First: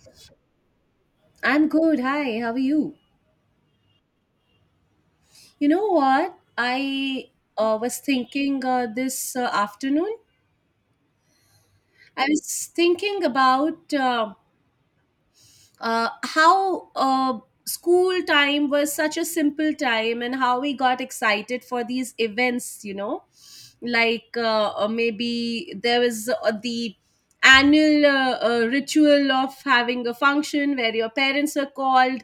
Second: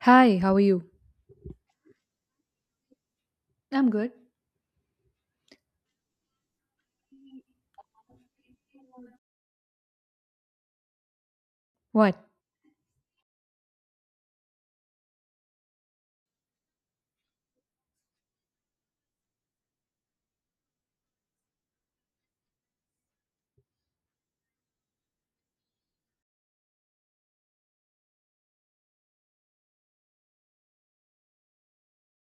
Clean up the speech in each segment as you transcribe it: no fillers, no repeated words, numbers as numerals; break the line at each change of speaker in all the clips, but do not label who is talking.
Hi, how are you?
I'm good. Hi, how are you?
I'm good.
You know what? I was thinking, this afternoon.
What?
I was thinking about how school time was such a simple time and how we got excited for these events, you know, like maybe there was, the annual ritual of having a function where your parents were called,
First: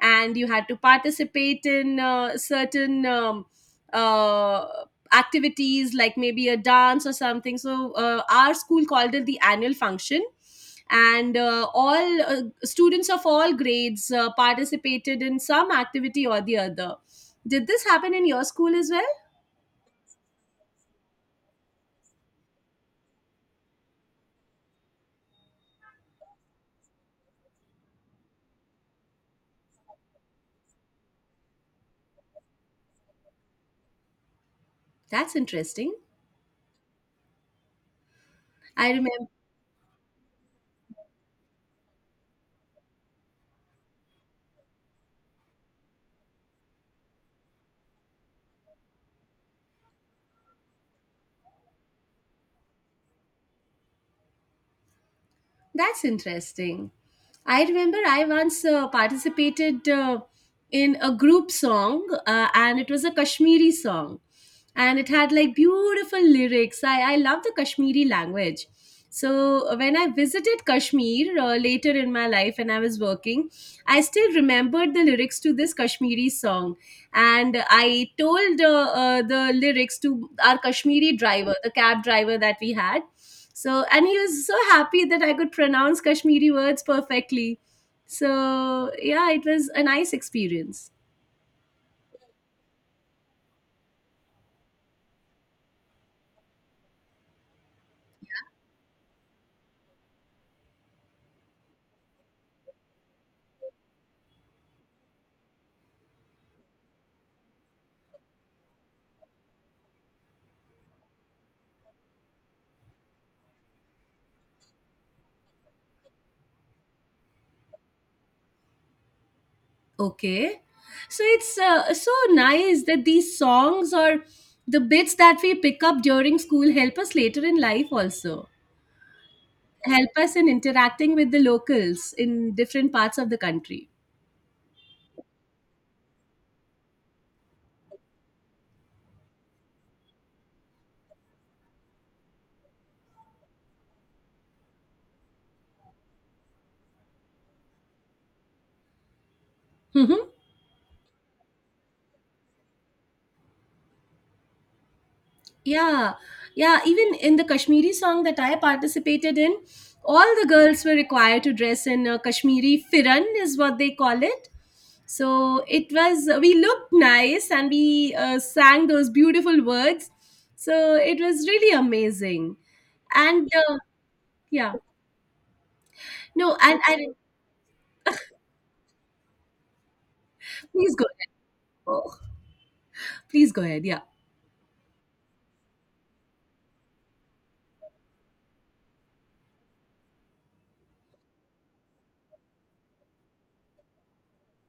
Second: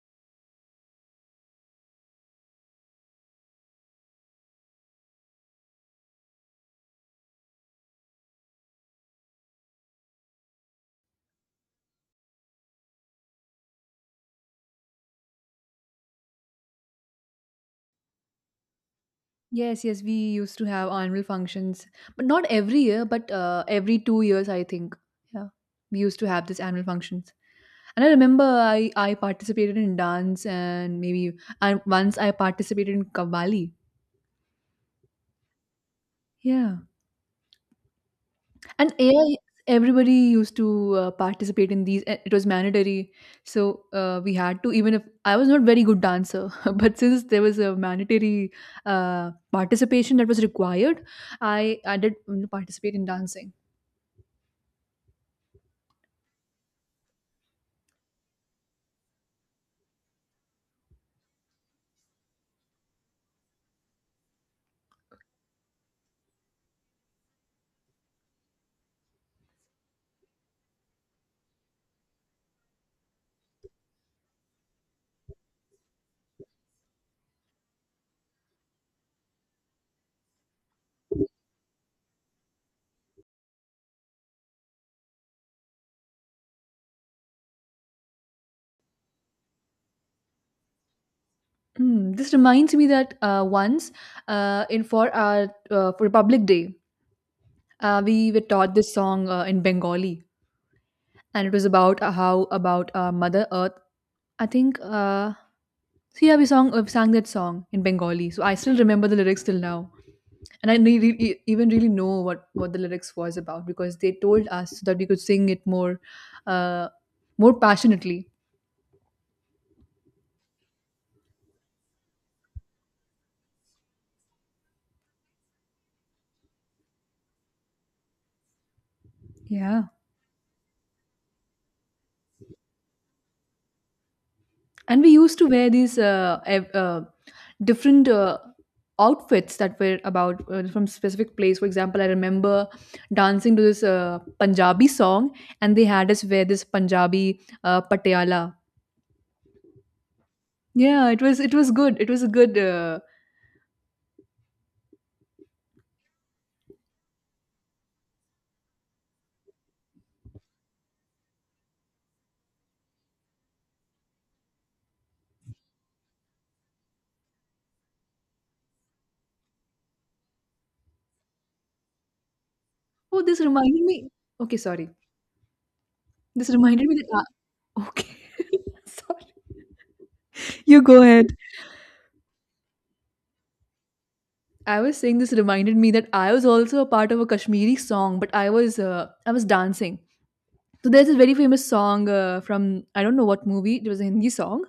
and you had to participate in certain uh, activities like maybe a dance or something. So our school called it the annual function, and all students of all grades participated in some activity or the other. Did this happen in your school as well?
Yes, yes, we used to have annual functions, but not every year, but every 2 years, I think. Yeah, we used to have this annual functions, and I remember I participated in dance and maybe and once I participated in Kavali.
That's interesting.
Yeah.
I
And
remember.
AI, everybody used to participate in these. It was mandatory, so we had to. Even if I was not very good dancer, but since there was a mandatory participation that was required, I I did participate in dancing.
That's interesting. I remember I once participated, in a group song, and it was a Kashmiri song, and it had like beautiful lyrics. I love the Kashmiri language. So when I visited Kashmir later in my life, and I was working, I still remembered the lyrics to this Kashmiri song, and I told the lyrics to our Kashmiri driver, the cab driver that we had. So, and he was so happy that I could pronounce Kashmiri words perfectly. So, yeah, it was a nice experience.
This reminds me that once in for our for Republic Day, we were taught this song in Bengali, and it was about how about Mother Earth. I think. Sia Bisong sang that song in Bengali, so I still remember the lyrics till now, and I ne- re- e- even really know what the lyrics was about because they told us so that we could sing it more, uh, more passionately.
Okay. So, it's so nice that these songs or the bits that we pick up during school help us later in life also,
Yeah,
help us in interacting with the locals in different parts of the country.
and we used to wear these different outfits that were about from specific place. For example, I remember dancing to this Punjabi song, and they had us wear this Punjabi patiala.
Hmm.
Yeah, it was good. It was a good.
Yeah, yeah. Even in the Kashmiri song that I participated in, all the girls were required to dress in a Kashmiri firan, is what they call it. So it was, we looked nice and we sang those beautiful words. So it was really amazing.
Oh, this
And
reminded me okay,
yeah,
sorry. This
no, and,
reminded me
and
that I okay. Sorry. You
please
go
go ahead.
ahead.
Oh, please go ahead. Yeah.
I was saying this reminded me that I was also a part of a Kashmiri song, but I was dancing. So there's this very famous song from I don't know what movie. It was a Hindi song,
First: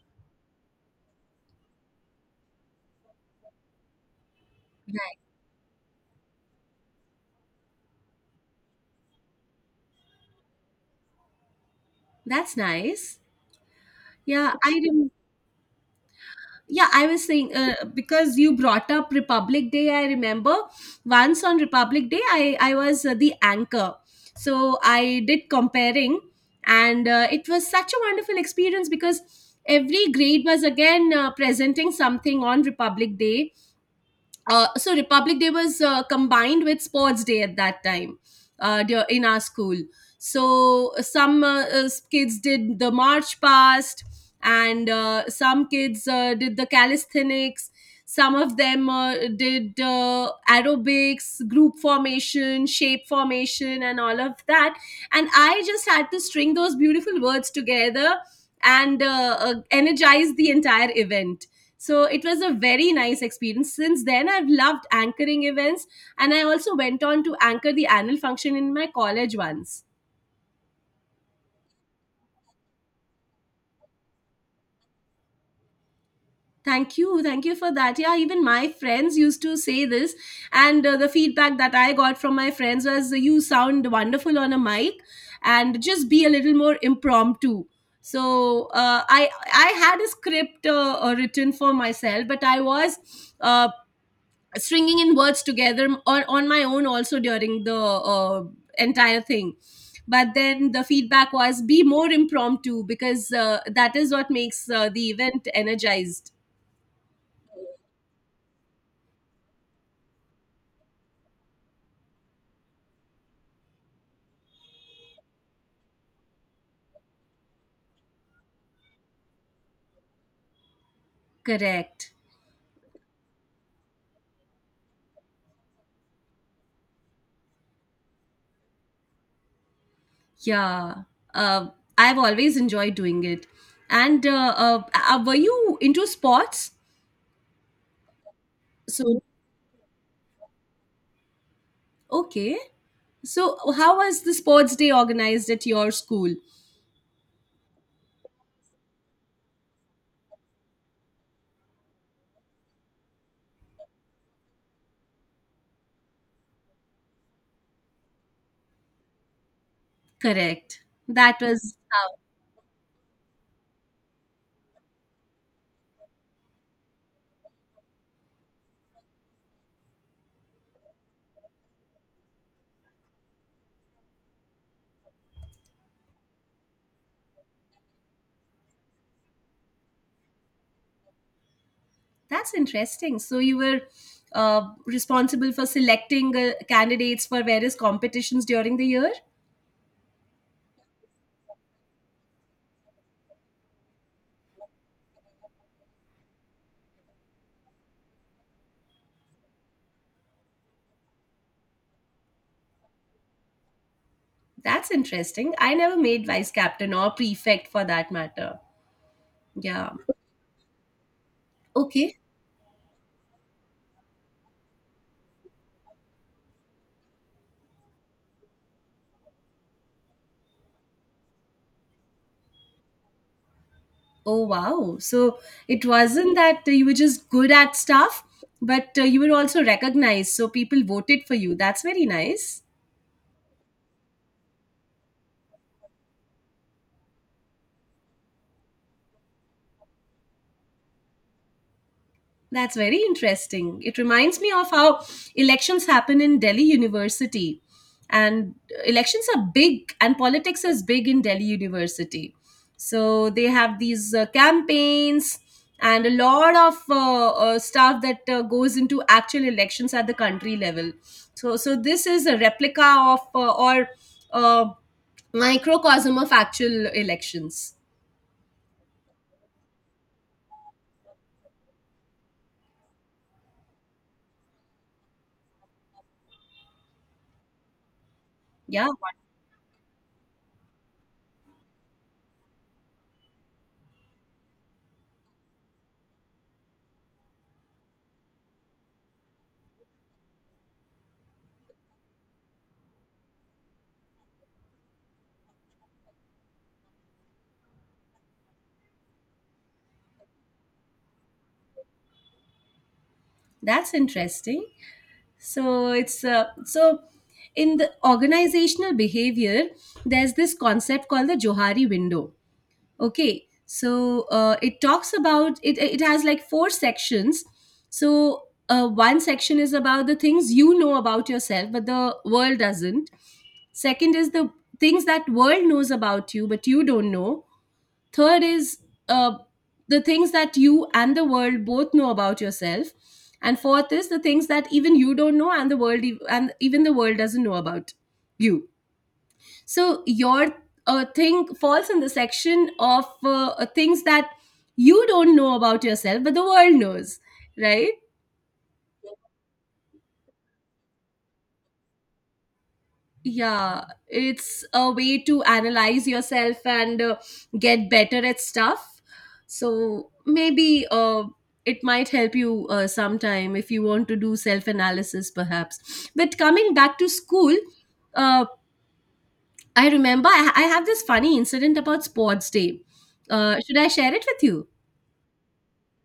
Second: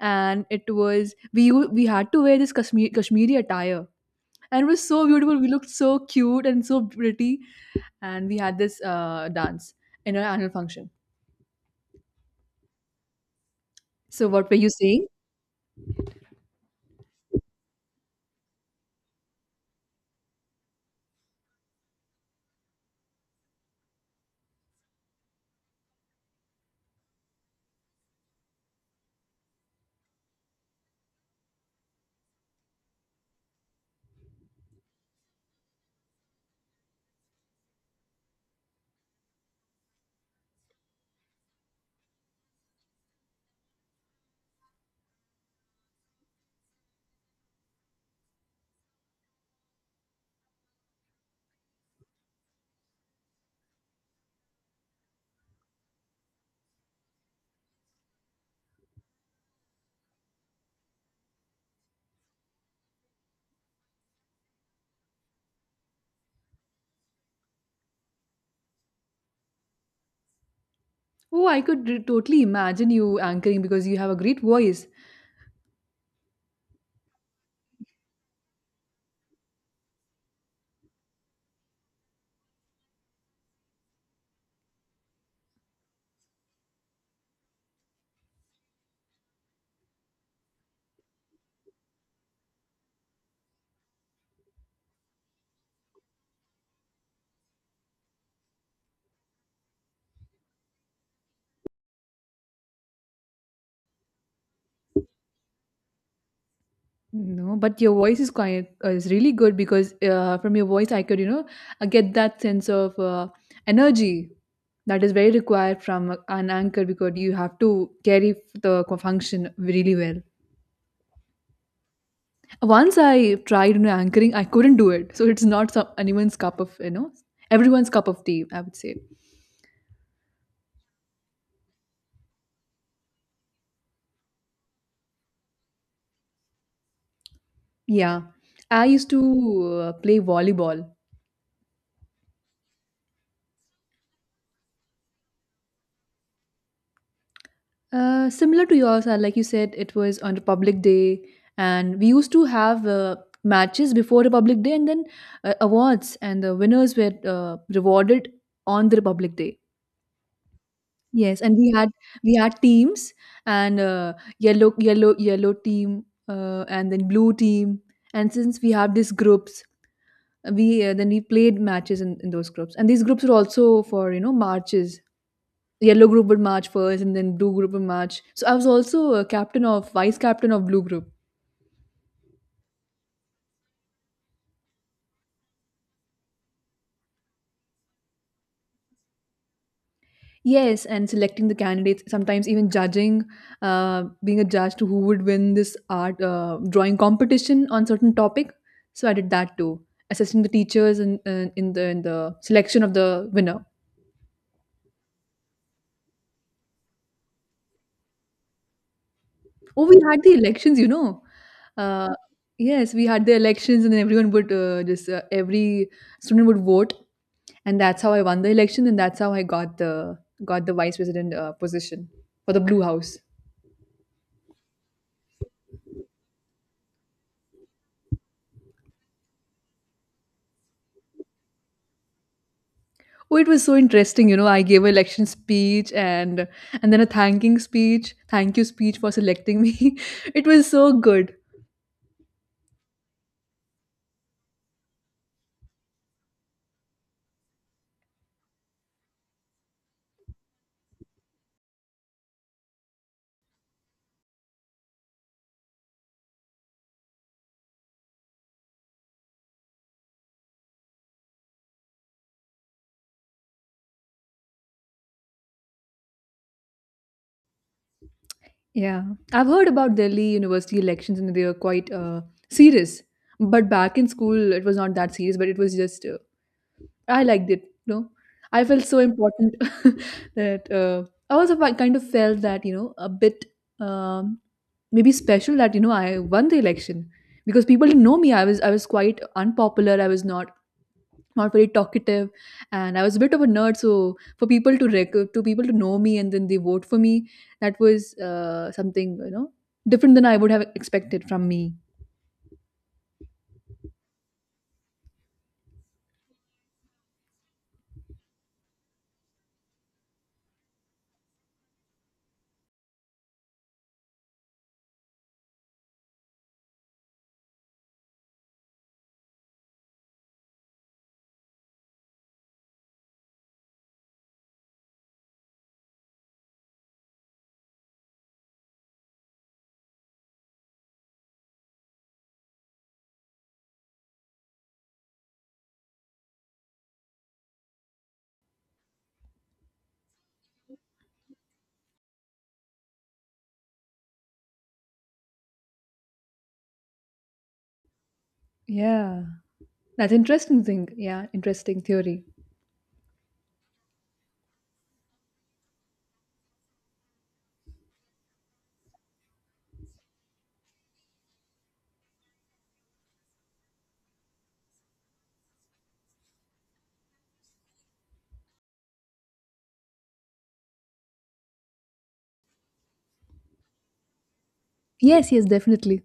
and it was we u- we had to wear this Kashmiri attire, and it was so
Right.
beautiful. We looked so cute and so pretty, and we had this dance in our annual function.
That's nice.
So what
Yeah,
were you
I
saying?
remember. Yeah, I was saying, because you brought up Republic Day, I remember once on Republic Day, I was the anchor. So I did comparing, and it was such a wonderful experience because every grade was again presenting something on Republic Day. So Republic Day was combined with Sports Day at that time, in our school. So some kids did the march past, and some kids did the calisthenics. Some of them did aerobics, group formation, shape formation, and all of that. And I just had to string those beautiful words together and energize the entire event. So it was a very nice experience. Since then, I've loved anchoring events, and I also went on to anchor the annual function in my college once.
Oh, I could totally imagine you anchoring because you have a great voice.
Thank you for that. Yeah, even my friends used to say this, and the feedback that I got from my friends was, "You sound wonderful on a mic, and just be a little more impromptu." So I had a script written for myself, but I was. Uh, Stringing in words together or on my own also during the entire thing. But then the feedback was, be more impromptu because that is what makes the event energized.
No, but your voice is quite is really good because from your voice I could you know get that sense of energy that is very required from an anchor because you have to carry the function really well.
Correct.
Once I tried, you know, anchoring, I couldn't do it, so it's not some anyone's cup of, you know, everyone's cup of tea. I would say,
Yeah. uh, I've always enjoyed doing it. And were you into sports?
yeah. I used
So,
to play volleyball.
okay, so how was the sports day organized at your school?
Similar to yours, like you said, it was on Republic Day, and we used to have matches before Republic Day, and then awards, and the winners were rewarded on the Republic Day.
Correct. That
Yes, and
was—
we had teams, and yellow team, and then blue team, and since we have these groups, we then we played matches in those groups, and these groups were also for, you know, marches. Yellow group would march first and then blue group would march, so I was also a captain of vice captain of blue group.
That's interesting. So you were responsible for selecting candidates for various competitions during the year.
Yes, and selecting the candidates, sometimes even judging, being a judge to who would win this art drawing competition on certain topic, so I did that too, assisting the teachers in the selection of the winner.
That's interesting. I never made vice captain or prefect for that matter.
Oh,
Yeah.
we had the elections, you know. Uh,
Okay.
yes, we had the elections, and then everyone would just every student would vote, and that's how I won the election, and that's how I got the vice president position for the Blue House.
Oh wow. So it wasn't that you were just good at stuff, but you were also recognized. So people voted for you. That's very nice.
Oh, it was so interesting, you know. I gave an election speech and then thank you speech for selecting me. It was so good.
That's very interesting. It reminds me of how elections happen in Delhi University. And elections are big, and politics is big in Delhi University. So they have these campaigns and a lot of stuff that goes into actual elections at the country level. So, so this is a replica of, or uh, microcosm of actual elections.
Yeah, I've heard about Delhi university elections, and they are quite serious. But back in school, it was not that serious, but it was just I liked it. You know, I felt
Yeah,
so important. that I also kind of felt that, you know, a bit um, maybe special that, you know, I won the election because people didn't know me. I was quite unpopular. I was not Not very talkative, and I was a bit of a nerd. So for people to know me and then they vote for me, that was something, you know, different than I would have expected from me.
that's interesting. So it's, so in the organizational behavior, there's this concept called the Johari window. Okay, so it talks about it. It has like four sections. So one section is about the things you know about yourself but the world doesn't. Second is the things that world knows about you but you don't know. Third is, uh, the things that you and the world both know about yourself. And fourth is the things that even you don't know and and even the world doesn't know about you. So your thing falls in the section of things that you don't know about yourself, but the world knows, right?
Yeah, that's interesting thing. Yeah, interesting theory.
Yeah, it's a way to analyze yourself and get better at stuff. So maybe it might help you sometime if you want to do self analysis perhaps. But coming back to school, uh, I remember, I have this funny incident about sports day. Should I share it with you?
Yes, yes, definitely.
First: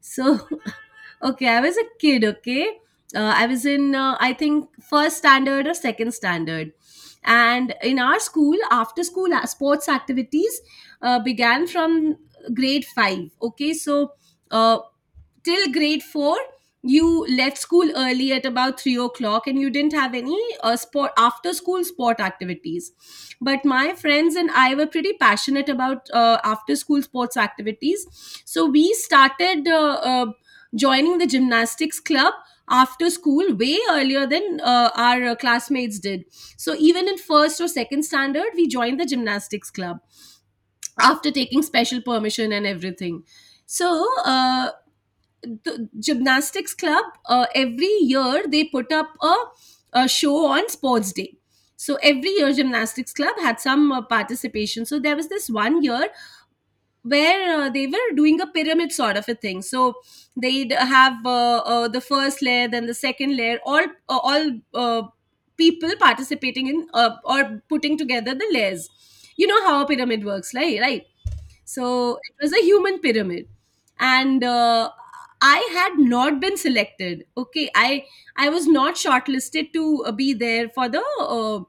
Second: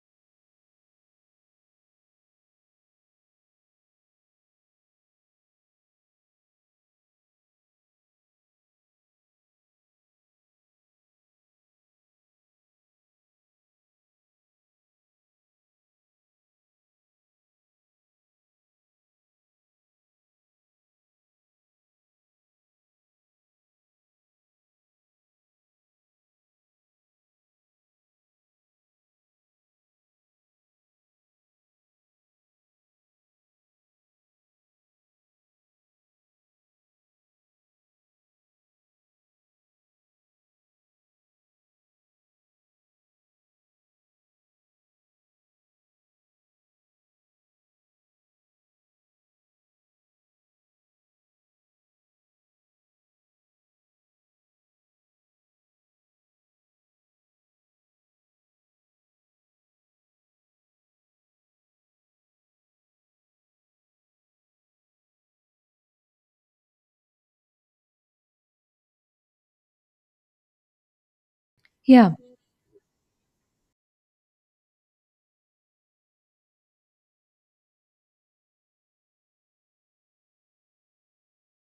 So, okay, I was a kid, okay? I was in, I think, first standard or second standard. And in our school, after school sports activities began from grade five, okay? So, uh, till grade four you left school early at about 3 o'clock and you didn't have any sport after school sport activities. But my friends and I were pretty passionate about after school sports activities. So we started joining the gymnastics club after school way earlier than our classmates did. So even in first or second standard we joined the gymnastics club after taking special permission and everything. So uh, the gymnastics club, every year they put up a show on sports day. So every year gymnastics club had some participation. So there was this one year where they were doing a pyramid sort of a thing. So they'd have the first layer, then the second layer, all people participating in, or putting together the layers. You know how a pyramid works, right? Right.
Yeah.
So it was a human pyramid, and I had not been selected. Okay, I was not shortlisted to be there for the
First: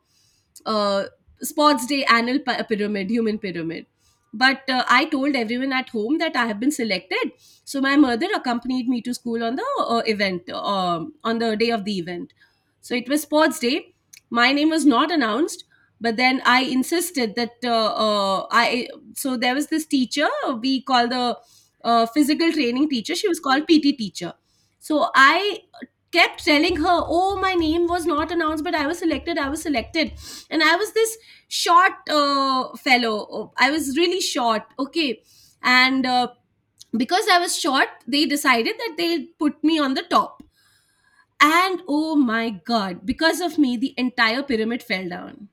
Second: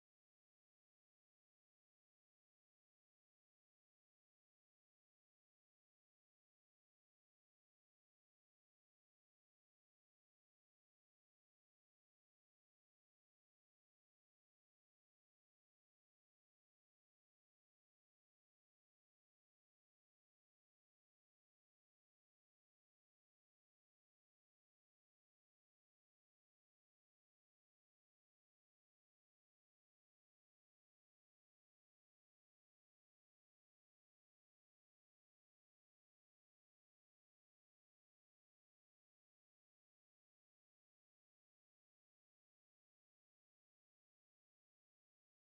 uh, sports day annual pyramid, human pyramid. But I told everyone at home that I have been selected. So my mother accompanied me to school on the event, on the day of the event. So it was sports day. My name was not announced, but then I insisted that I— so there was this teacher, we call the physical training teacher, she was called PT teacher. So I kept telling her, oh, my name was not announced but I was selected, I was selected. And I was this short fellow, I was really short, okay. And because I was short, they decided that they'll put me on the top. And oh my god, because of me the entire pyramid fell down.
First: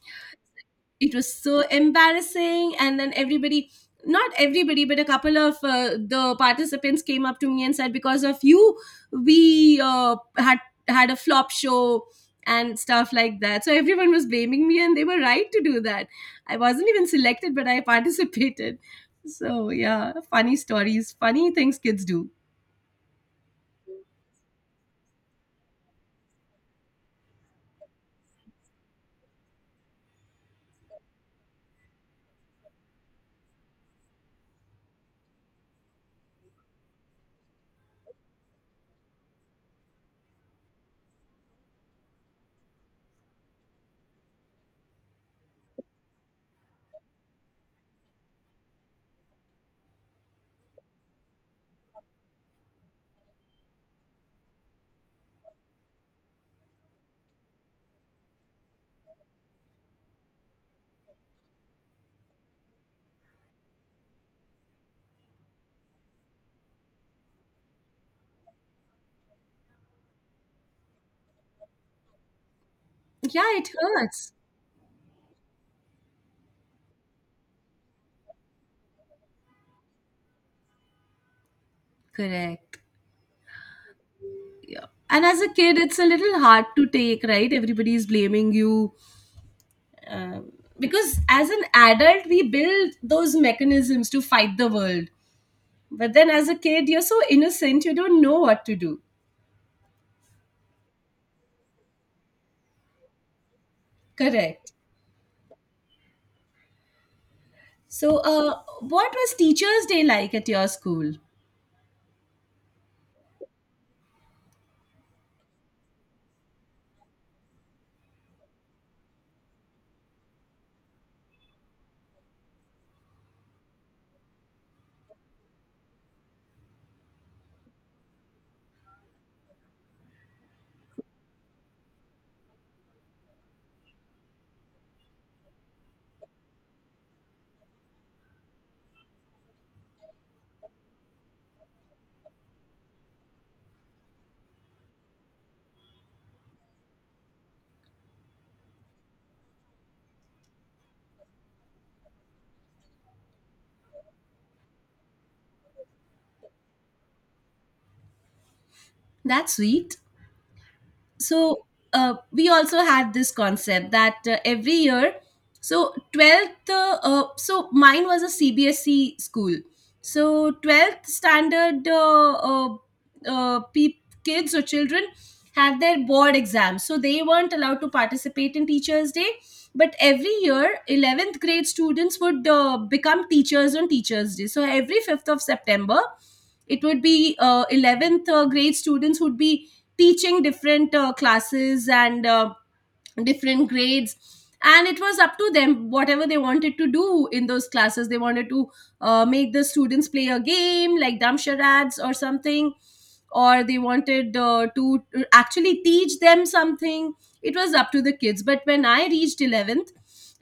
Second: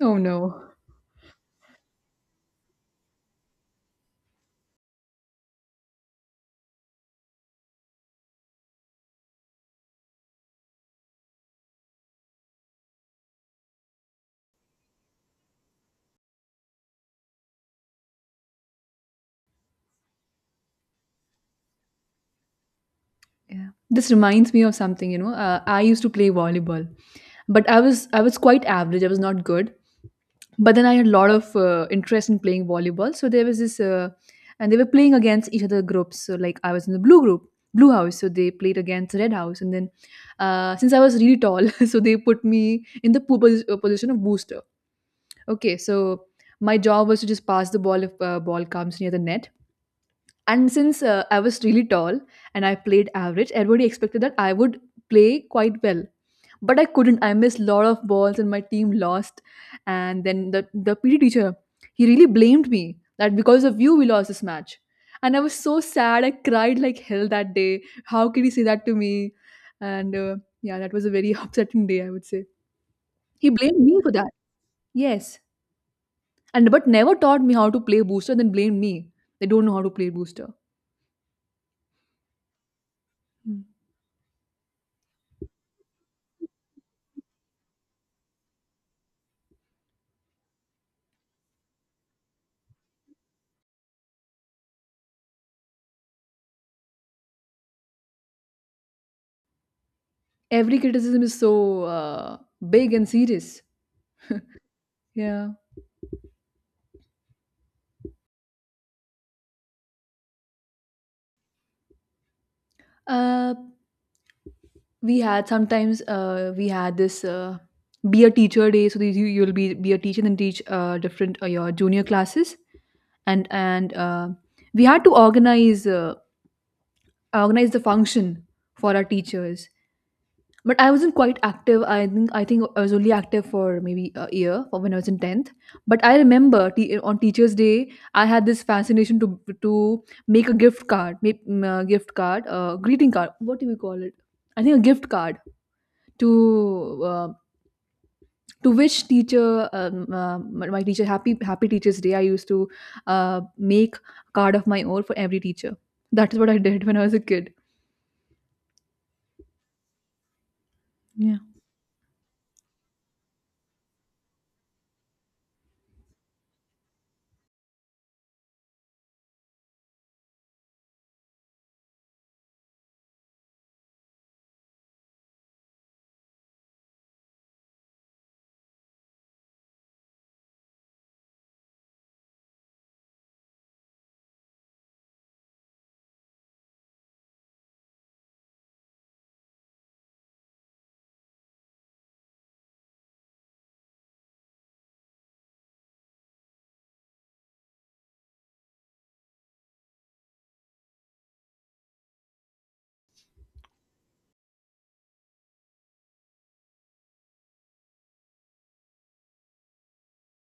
Oh no.
It was so embarrassing and then everybody, not everybody, but a couple of the participants came up to me and said, because of you we had a flop show and stuff like that. So everyone was blaming me and they were right to do that. I wasn't even selected but I participated. So yeah, funny stories, funny things kids do.
Yeah. This reminds me of something, you know. I used to play volleyball, but I was quite average. I was not good. But then I had a lot of interest in playing volleyball. So there was this and they were playing against each other groups. So like I was in the blue group, blue house, so they played against red house and then since I was really tall, so they put me in the position of booster. Okay, so my job was to just pass the ball if ball comes near the net. And since I was really tall and I played average, everybody expected that I would play quite well. But I couldn't. I missed a lot of balls and my team lost. And then the PD teacher, he really blamed me that because of you, we lost this match. And I was so sad. I cried like hell that day. How could he say that to me? And Yeah, that was a very upsetting day, I would say. He
Yeah, it
blamed me for that.
hurts.
Yes. And but never taught me how to play booster, then blamed me. They don't know how to play booster.
Correct.
Hmm.
And as a kid it's a little hard to take, right? Everybody is blaming you. um, because as an adult we build those mechanisms to fight the world, but then as a kid you're so innocent, you don't know what to do.
Every criticism is so uh, big and serious.
Correct.
Yeah.
So what was Teachers' Day like at your school?
Uh, we had this be a teacher day. So these, you'll be a teacher and teach different your junior classes and we had to organize organize the function for our teachers. But I wasn't quite active. I think I was only active for maybe a year for when I was in tenth. But I remember on Teachers' Day, I had this fascination to make a gift card, make a gift card, a greeting card. What do we call it? I think a gift card to uh, to wish teacher my teacher happy Teachers' Day. I used to make a card of my own for every teacher. That is what I did when I was a kid.
That's sweet. So we also had this concept that every year, so 12th, so mine was a CBSE school. So 12th standard peop kids or children had their board exams, so they weren't allowed to participate in Teachers' Day. But every year 11th grade students would become teachers on Teachers' Day. So every 5th of September it would be, 11th grade students would be teaching different classes, and different grades. And it was up to them, whatever they wanted to do in those classes. They wanted to make the students play a game like dumb charades or something, or they wanted, to actually teach them something. It was up to the kids. But when I reached 11th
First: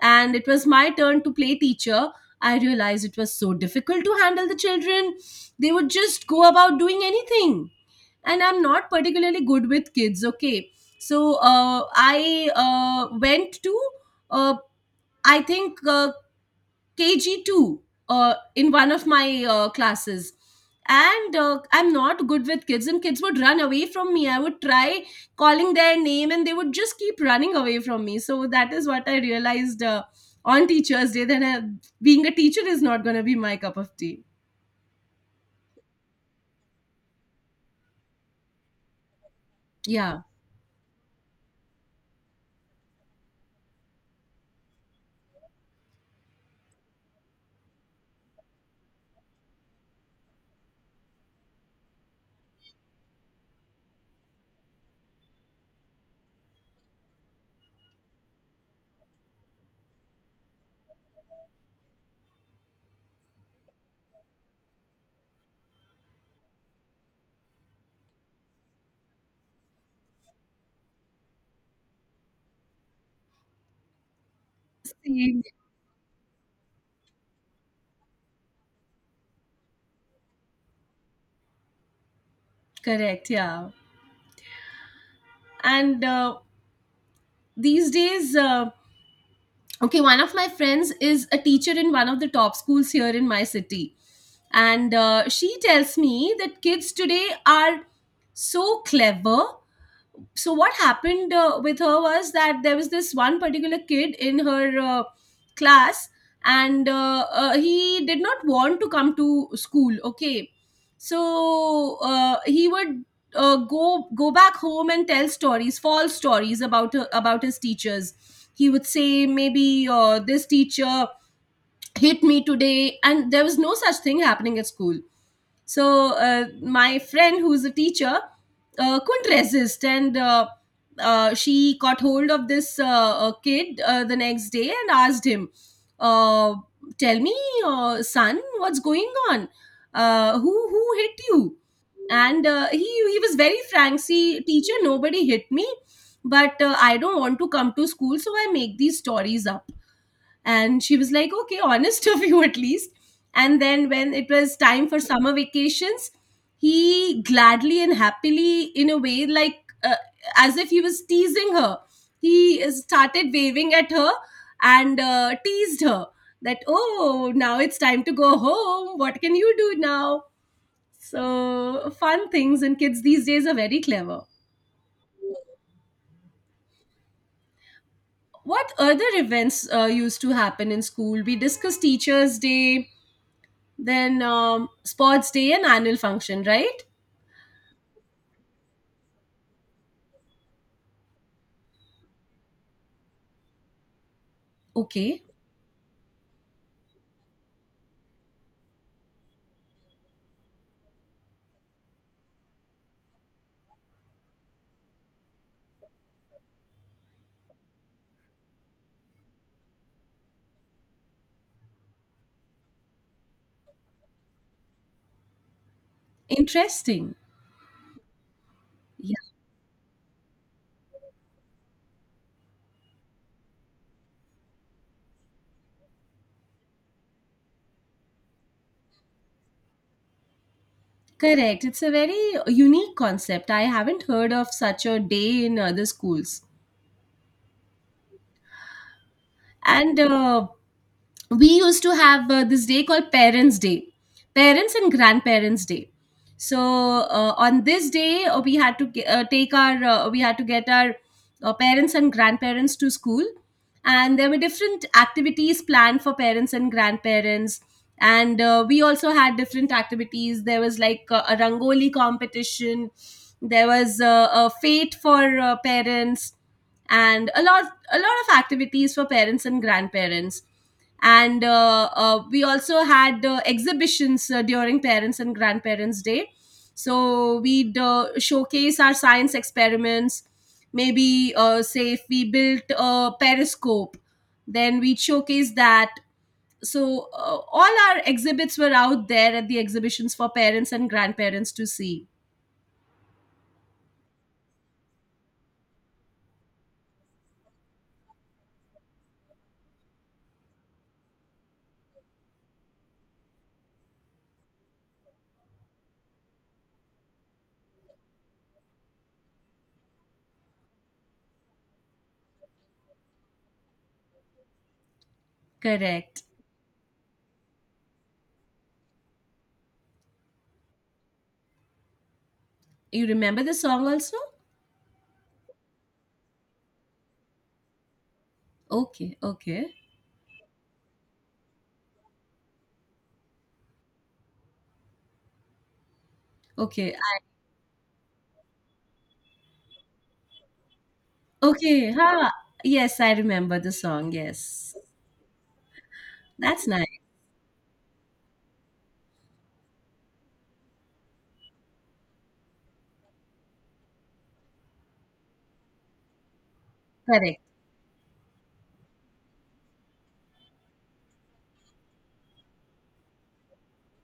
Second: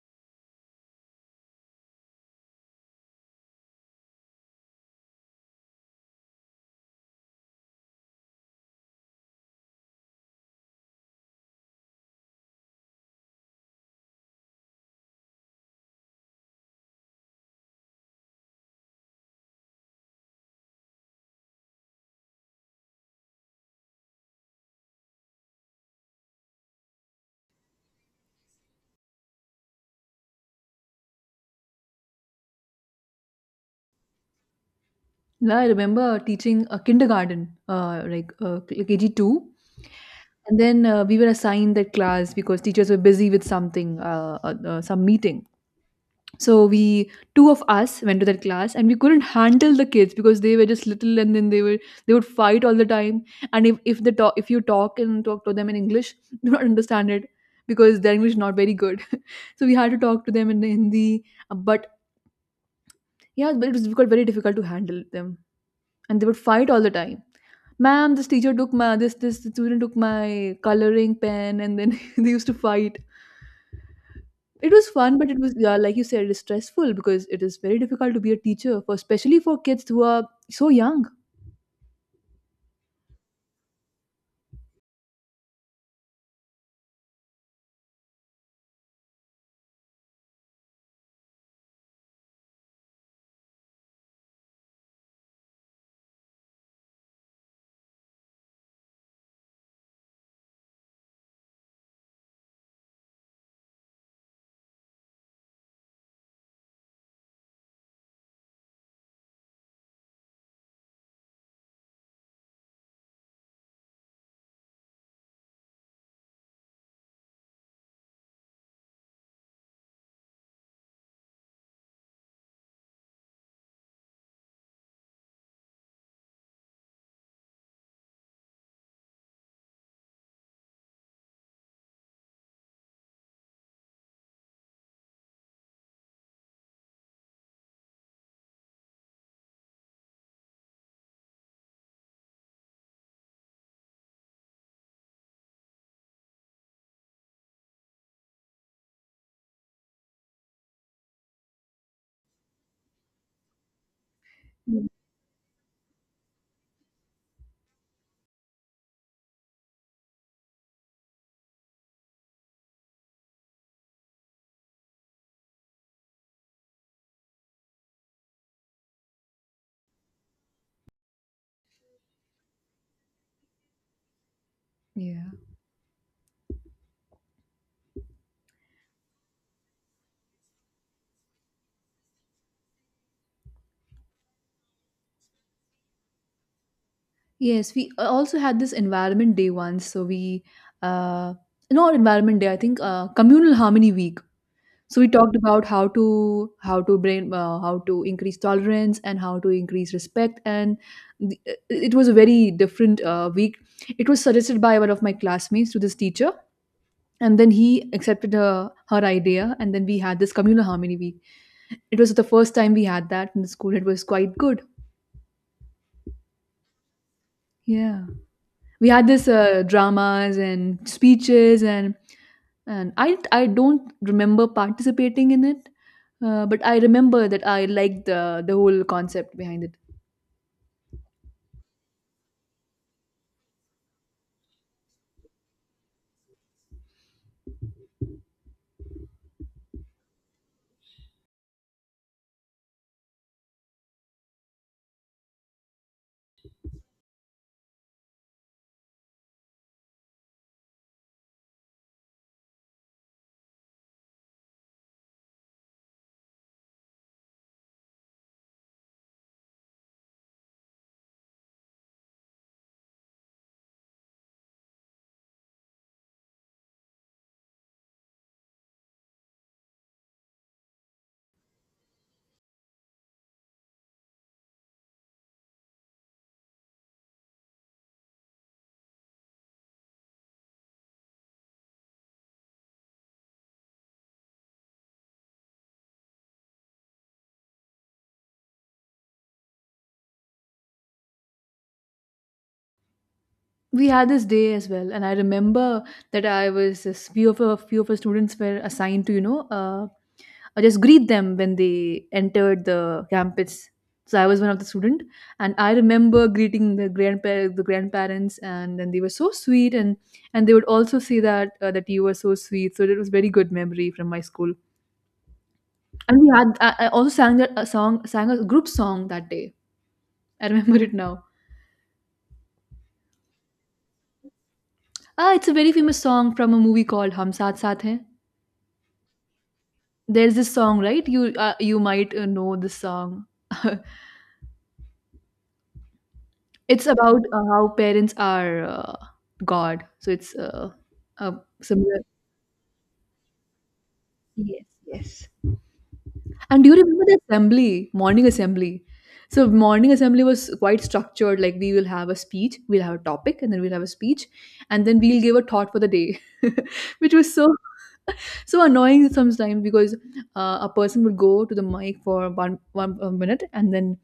and it was my turn to play teacher, I realized it was so difficult to handle the children. They would just go about doing anything. And I'm not particularly good with kids, okay. So I went to, uh, I think KG2 in one of my classes. And I'm not good with kids, and kids would run away from me. I would try calling their name, and they would just keep running away from me. So that is what I realized, on Teachers' Day, that being a teacher is not going to be my cup of tea.
No, I remember teaching a kindergarten, like KG two,
Yeah.
and then we were assigned that class because teachers were busy with something, some meeting. So we two of us went to that class, and we couldn't handle the kids because they were just little, and then they would fight all the time. And if you talk and talk to them in English, do not understand it because their English is not very good. So we had to talk to them in the Hindi, but yeah, but it was got very difficult to handle them, and they would fight all the time. Ma'am, this teacher took my, this student took my coloring pen, and then they used to fight. It was fun, but it
Same.
was, yeah, like you said, it is stressful because it is very difficult to be a teacher for, especially for kids who are so young.
Correct, yeah. And these days, okay, one of my friends is a teacher in one of the top schools here in my city. And she tells me that kids today are so clever. So what happened with her was that there was this one particular kid in her class. And he did not want to come to school, okay. So he would go back home and tell stories, false stories about his teachers. He would say, maybe this teacher hit me today, and there was no such thing happening at school. So my friend, who's a teacher, couldn't resist, and she got hold of this kid the next day and asked him, uh, "Tell me, son, what's going on? Who hit you?" And he was very frank. See, teacher, nobody hit me, but I don't want to come to school, so I make these stories up. And she was like, okay, honest of you at least. And then, when it was
Mm.
time for summer vacations, he gladly and happily, in a way, like, uh, as if he was teasing her, he started waving at her and teased her that, oh, now it's time to go home. What can you do now? So, fun things, and kids these days are very clever.
Yeah,
What other events used to happen in school? We discussed Teachers' Day. Then sports day and annual function, right?
yes, we a- also had this environment day once, so we uh not environment day, I think, communal harmony week. So we
Okay.
talked about how to brain how to increase tolerance and how to increase respect, and it was a very different week. It was suggested by one of my classmates to this teacher, and then he accepted her idea, and then we had this communal harmony week. It was the first time we had that in the school. It was quite good.
Interesting.
Yeah, we had
Yeah.
this dramas and speeches and I don't remember participating in it, but I remember that I liked the whole concept behind it.
Correct. It's a very unique concept. I haven't heard of such a day in other schools. And we used to have this day called parents day, parents and grandparents day. So on this day, we had to ge- take our we had to get our parents and grandparents to school. And there were different activities planned for parents and grandparents. And we also had different activities. There was like a rangoli competition. There was a fate for parents, and a lot of activities for parents and grandparents. And we also had exhibitions during parents and grandparents day. So we'd showcase our science experiments. Maybe say if we built a periscope, then we'd showcase that. So all our exhibits were out there at the exhibitions for parents and grandparents to see.
We had this day as well, and I remember that I was a few of our students were assigned to, you know, just greet them when they entered the campus. So I was one of the student, and I remember greeting the grandparents, and then they were so sweet, and they would also say that that you were so sweet. So it was very good memory from my school. And
Correct.
we had I also sang that a song sang a group song that day. I remember it now.
You remember the song also?
Ah, it's a very famous song from a movie called Hum Saath Saath Hain.
Okay, okay.
There's this song, right? You you might know this song. It's
Okay. I-
about how parents are God. So it's uh,
Okay,
similar.
huh. Yes, I remember the song,
Yes,
yes.
yes. And
That's
do you
nice.
remember the assembly, morning assembly? So morning assembly was quite structured. Like we will have a speech, we'll have a topic, and then we'll have a speech, and then we'll give a thought for the day, which was
Correct.
so annoying sometimes because a person will go to the mic for one minute and then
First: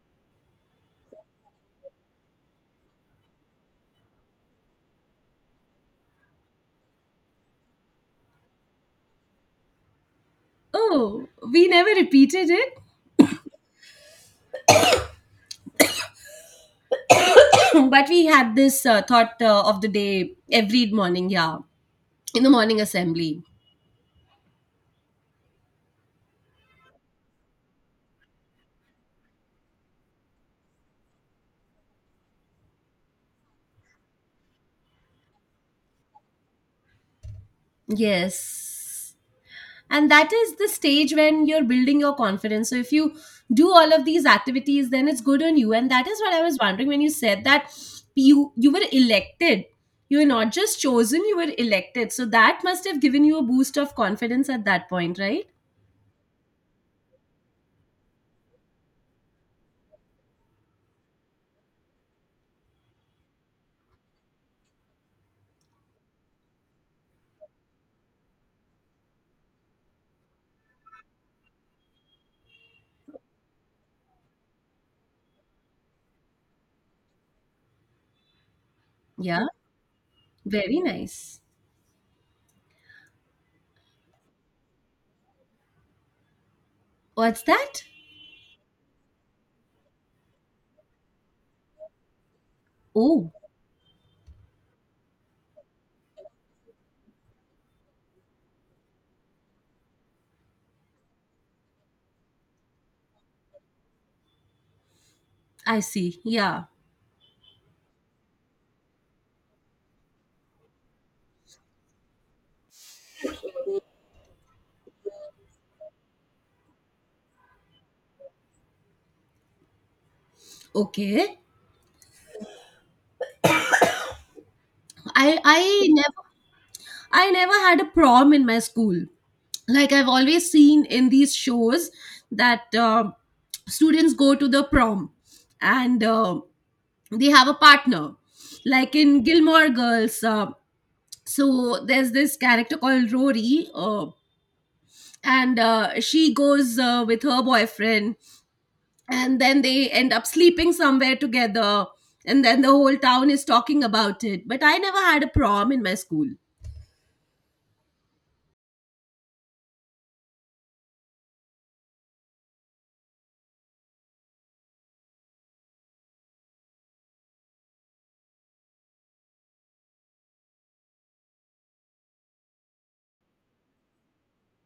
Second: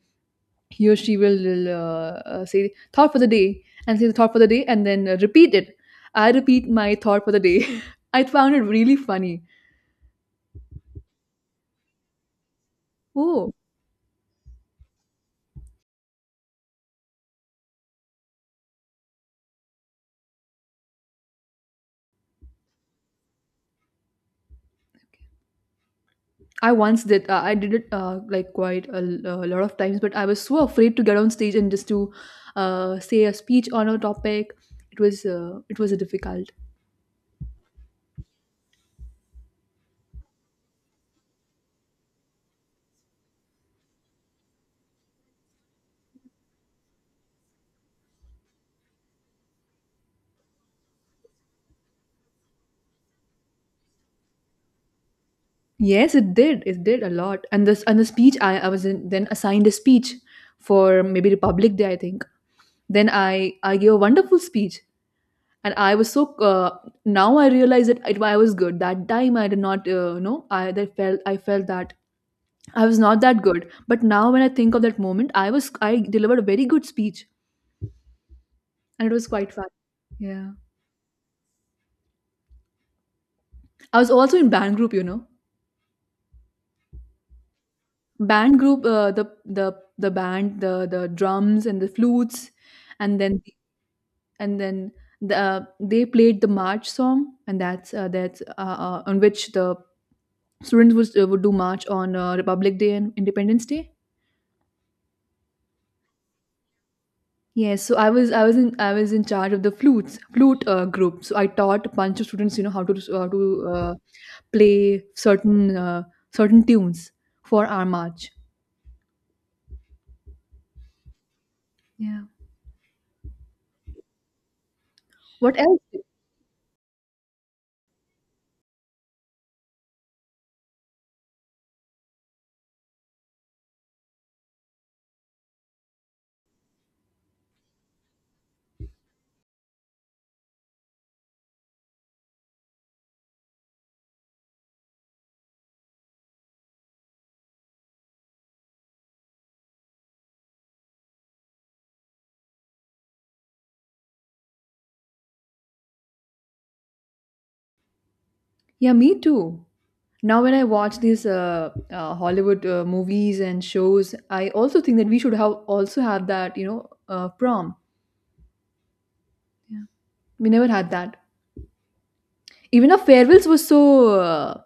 he or she will say thought for the day and say the thought for the day and then repeat it. I repeat my thought for the day. I found it really funny.
Oh, we never repeated it.
Oh,
But we had this thought of the day every morning, yeah, in the morning assembly.
I once did I did it like quite a, a lot of times, but I was so afraid to get on stage and just to say a speech on a topic. It was it was difficult.
Yes. And that is the stage when you're building your confidence. So if you do all of these activities, then it's good on you. And that is what I was wondering when you said that you were elected. You were not just chosen, you were elected. So that must have given you a boost of confidence at that point, right?
Yes, it did. It did a lot. And this and the speech I was in, then assigned a speech for maybe Republic Day, I think. Then I gave a wonderful speech, and I was so now I realize that I was good that time. I did not you know I felt that I was not that good. But now when I think of that moment, I delivered a very good speech, and it was
Yeah.
quite fun. Yeah,
Very nice.
I was also in band group. You know,
What's that?
band group. The band, the drums and the flutes, and
Oh.
then and then the, they played the march song, and that's on which the students would do march on Republic Day and Independence Day.
I see. Yeah.
Yes, so I was in charge of the flute group. So I taught a bunch of students, you know, how to uh, play certain certain tunes for our march.
Okay.
Yeah,
I
what else?
I never I never had a prom in my school. Like, I've always seen in these shows that students go to the prom and they have a partner. Like in Gilmore Girls, so there's this character called Rory, and she goes with her boyfriend, and then they end up sleeping somewhere together, and then the whole town is talking about it. But I never had a prom in my school.
Yeah, me too. Now, when I watch these Hollywood movies and shows, I also think that we should have also have that, you know, prom. Yeah. We never had that. Even our farewells were so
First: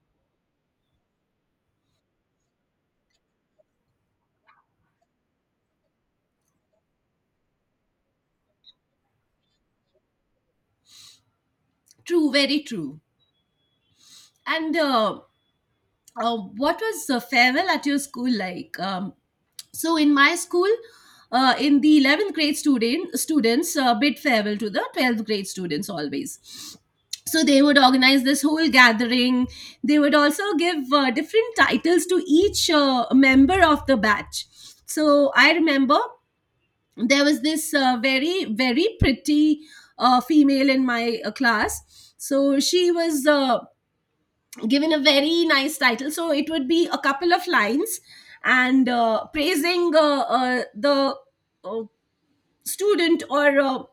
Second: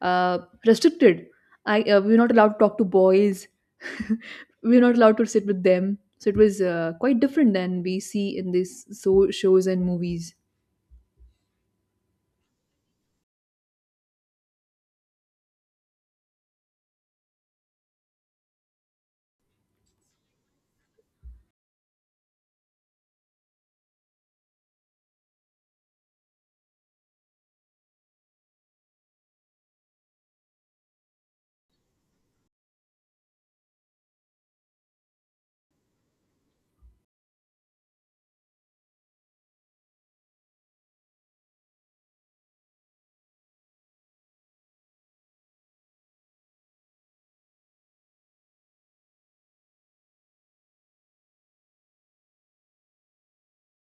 uh, restricted. I We were not allowed to talk to boys. We were not allowed to sit with them. So it was quite different than we see in these shows and movies.
True, very true. And what was the farewell at your school like? So in my school, in the 11th grade students bid farewell to the 12th grade students always. So they would organize this whole gathering. They would also give different titles to each member of the batch. So I remember, there was this very very pretty female in my class. So she was given a very nice title. So it would be a couple of lines, and praising the uh, student, or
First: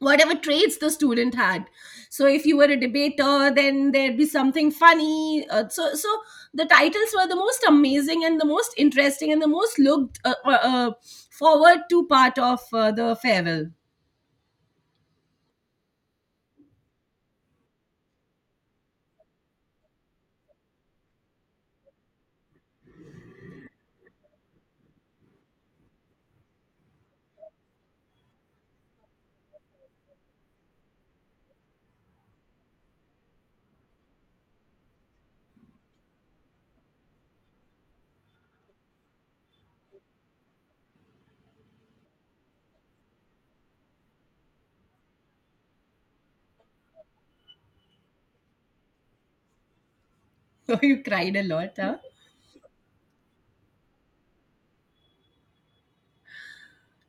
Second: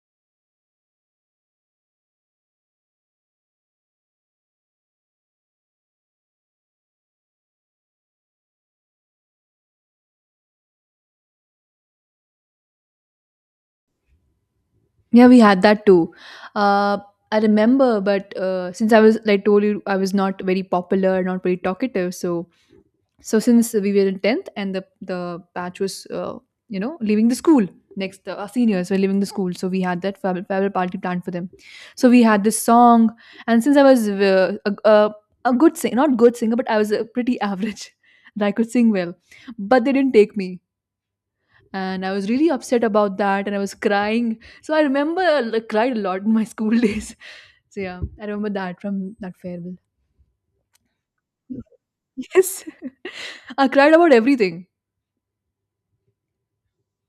whatever traits the student had. So if you were a debater, then there'd be something funny. So the titles were the most amazing and the most interesting and the most looked forward to part of the farewell.
Yeah, we had that too. Uh, I remember, but since I was, like, told you, I was not very popular, not very talkative. So, so since we were in 10th, and the batch was, you know, leaving the school next, our seniors were leaving the school, so we had that farewell party planned for them. So we had this song, and since I was a not good singer, but I was a pretty average, that I could sing well, but they didn't take me, and I was really upset about that, and I was crying. So I remember I cried a lot in my school days. So yeah, I remember that from that farewell.
So you cried a lot, huh?
Yes, I cried about everything.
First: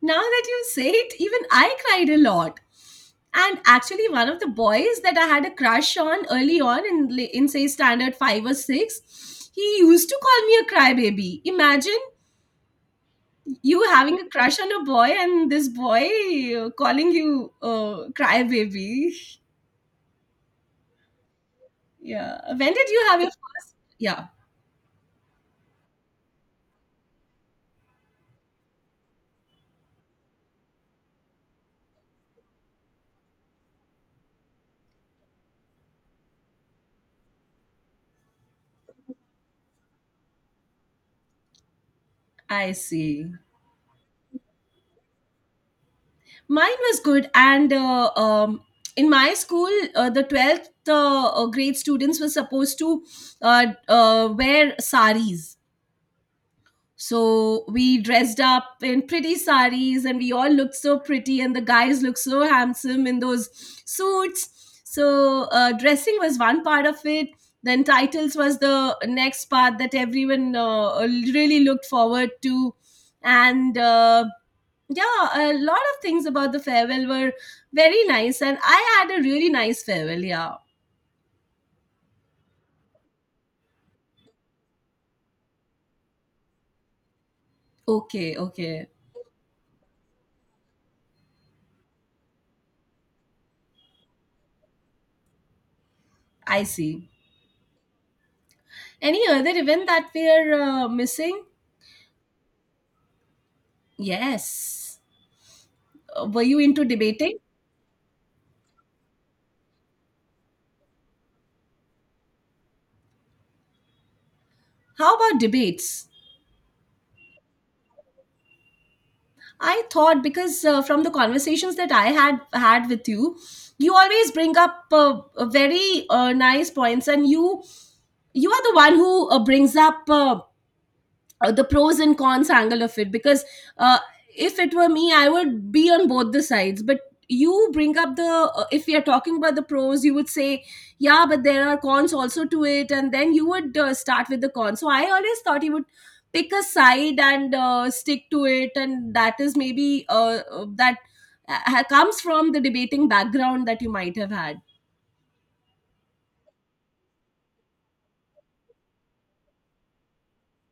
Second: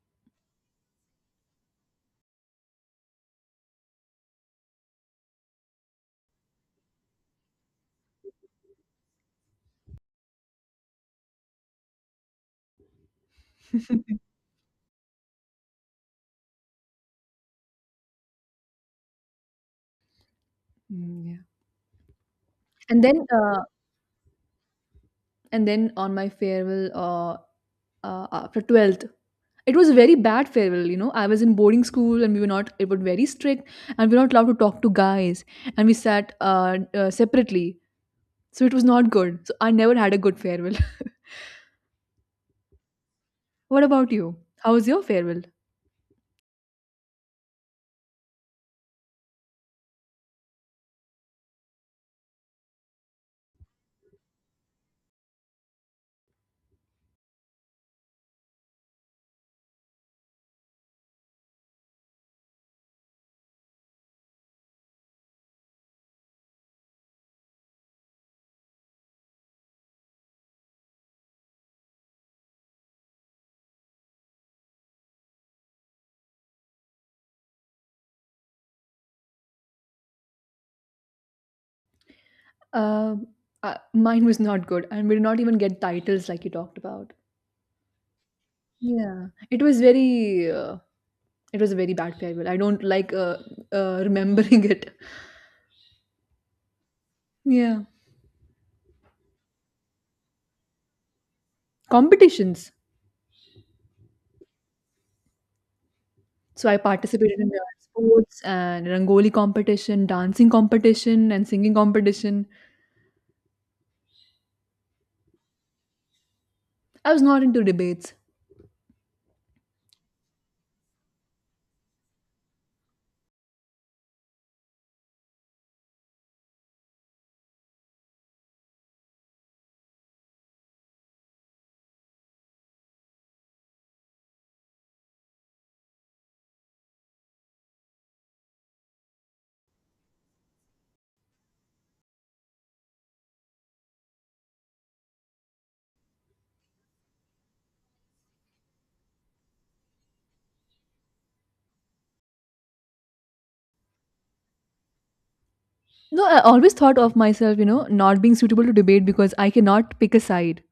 Now that you say it, even I cried a lot. And actually, one of the boys that I had a crush on early on, in say standard 5 or 6, he used to call me a crybaby. Imagine you having a crush on a boy, and this boy calling you crybaby.
Mm, yeah.
Yeah. When did
And
you have
then,
your first? Yeah.
on my farewell, after 12th, it was a very bad farewell. You know, I was in boarding school, and we were not. It was very strict, and we were not allowed to talk to guys, and we sat separately. So it was not good. So I never had a good farewell.
I see.
What about you? How was your farewell?
Mine was good. And in my school, the 12th grade students were supposed to wear saris. So we dressed up in pretty saris, and we all looked so pretty, and the guys looked so handsome in those suits. So, dressing was one part of it. Then, titles was the next part that everyone really looked forward to. And yeah, a lot of things about the farewell were very nice. And I had a really nice farewell. Yeah.
Um, Mine was not good, and we did not even get titles like you talked about.
Okay. Okay.
Yeah, it was very, it was a very bad farewell. I don't like remembering it.
I see.
Yeah,
Any other event that we are missing?
competitions.
Yes. Were you
So I
into
participated
debating?
in the sports and rangoli competition, dancing competition, and singing competition.
How about debates?
I was not into debates.
I thought, because from the conversations that I had had with you, you always bring up very nice points, and you are the one who brings up the pros and cons angle of it, because uh, if it were me, I would be on both the sides. But you bring up the, if we are talking about the pros, you would say, yeah, but there are cons also to it. And then you would start with the cons. So I always thought you would pick a side and stick to it, and that is maybe that comes from the debating background that you might have had.
No, I always thought of myself, you know, not being suitable to debate because I cannot pick a side.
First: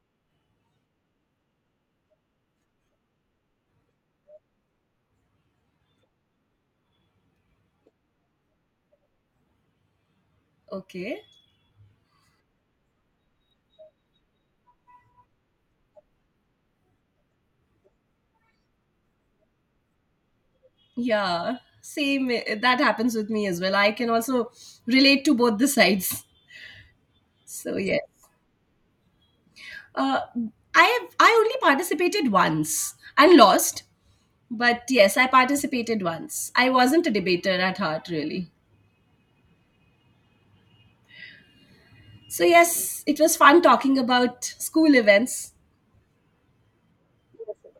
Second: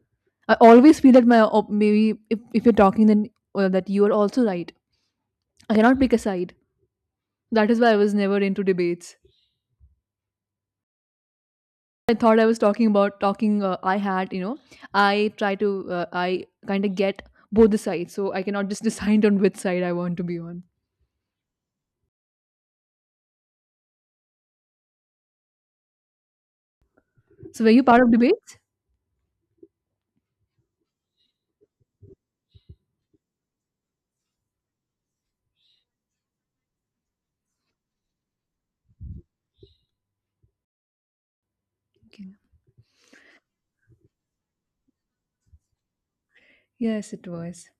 I always feel that my maybe if you're talking, then that you are also right. I cannot pick a side. That is why I was never into debates.
Okay.
I thought I was talking about talking. I had, you know, I kind of get both the sides, so I cannot just decide on which side I want to be on.
Yeah, same. That happens with me as well. I can also relate to both the sides.
So, were
So
you
yeah,
part of debates?
uh, I only participated once and lost, but yes, I participated once. I wasn't a debater at heart, really.
Okay.
So yes, it was fun talking about school events.
Yes, it was.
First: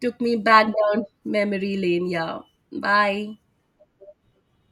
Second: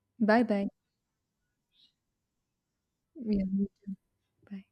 Took me
Bye
back
bye.
down memory lane. Yeah. Bye.
Yeah, me too. Bye.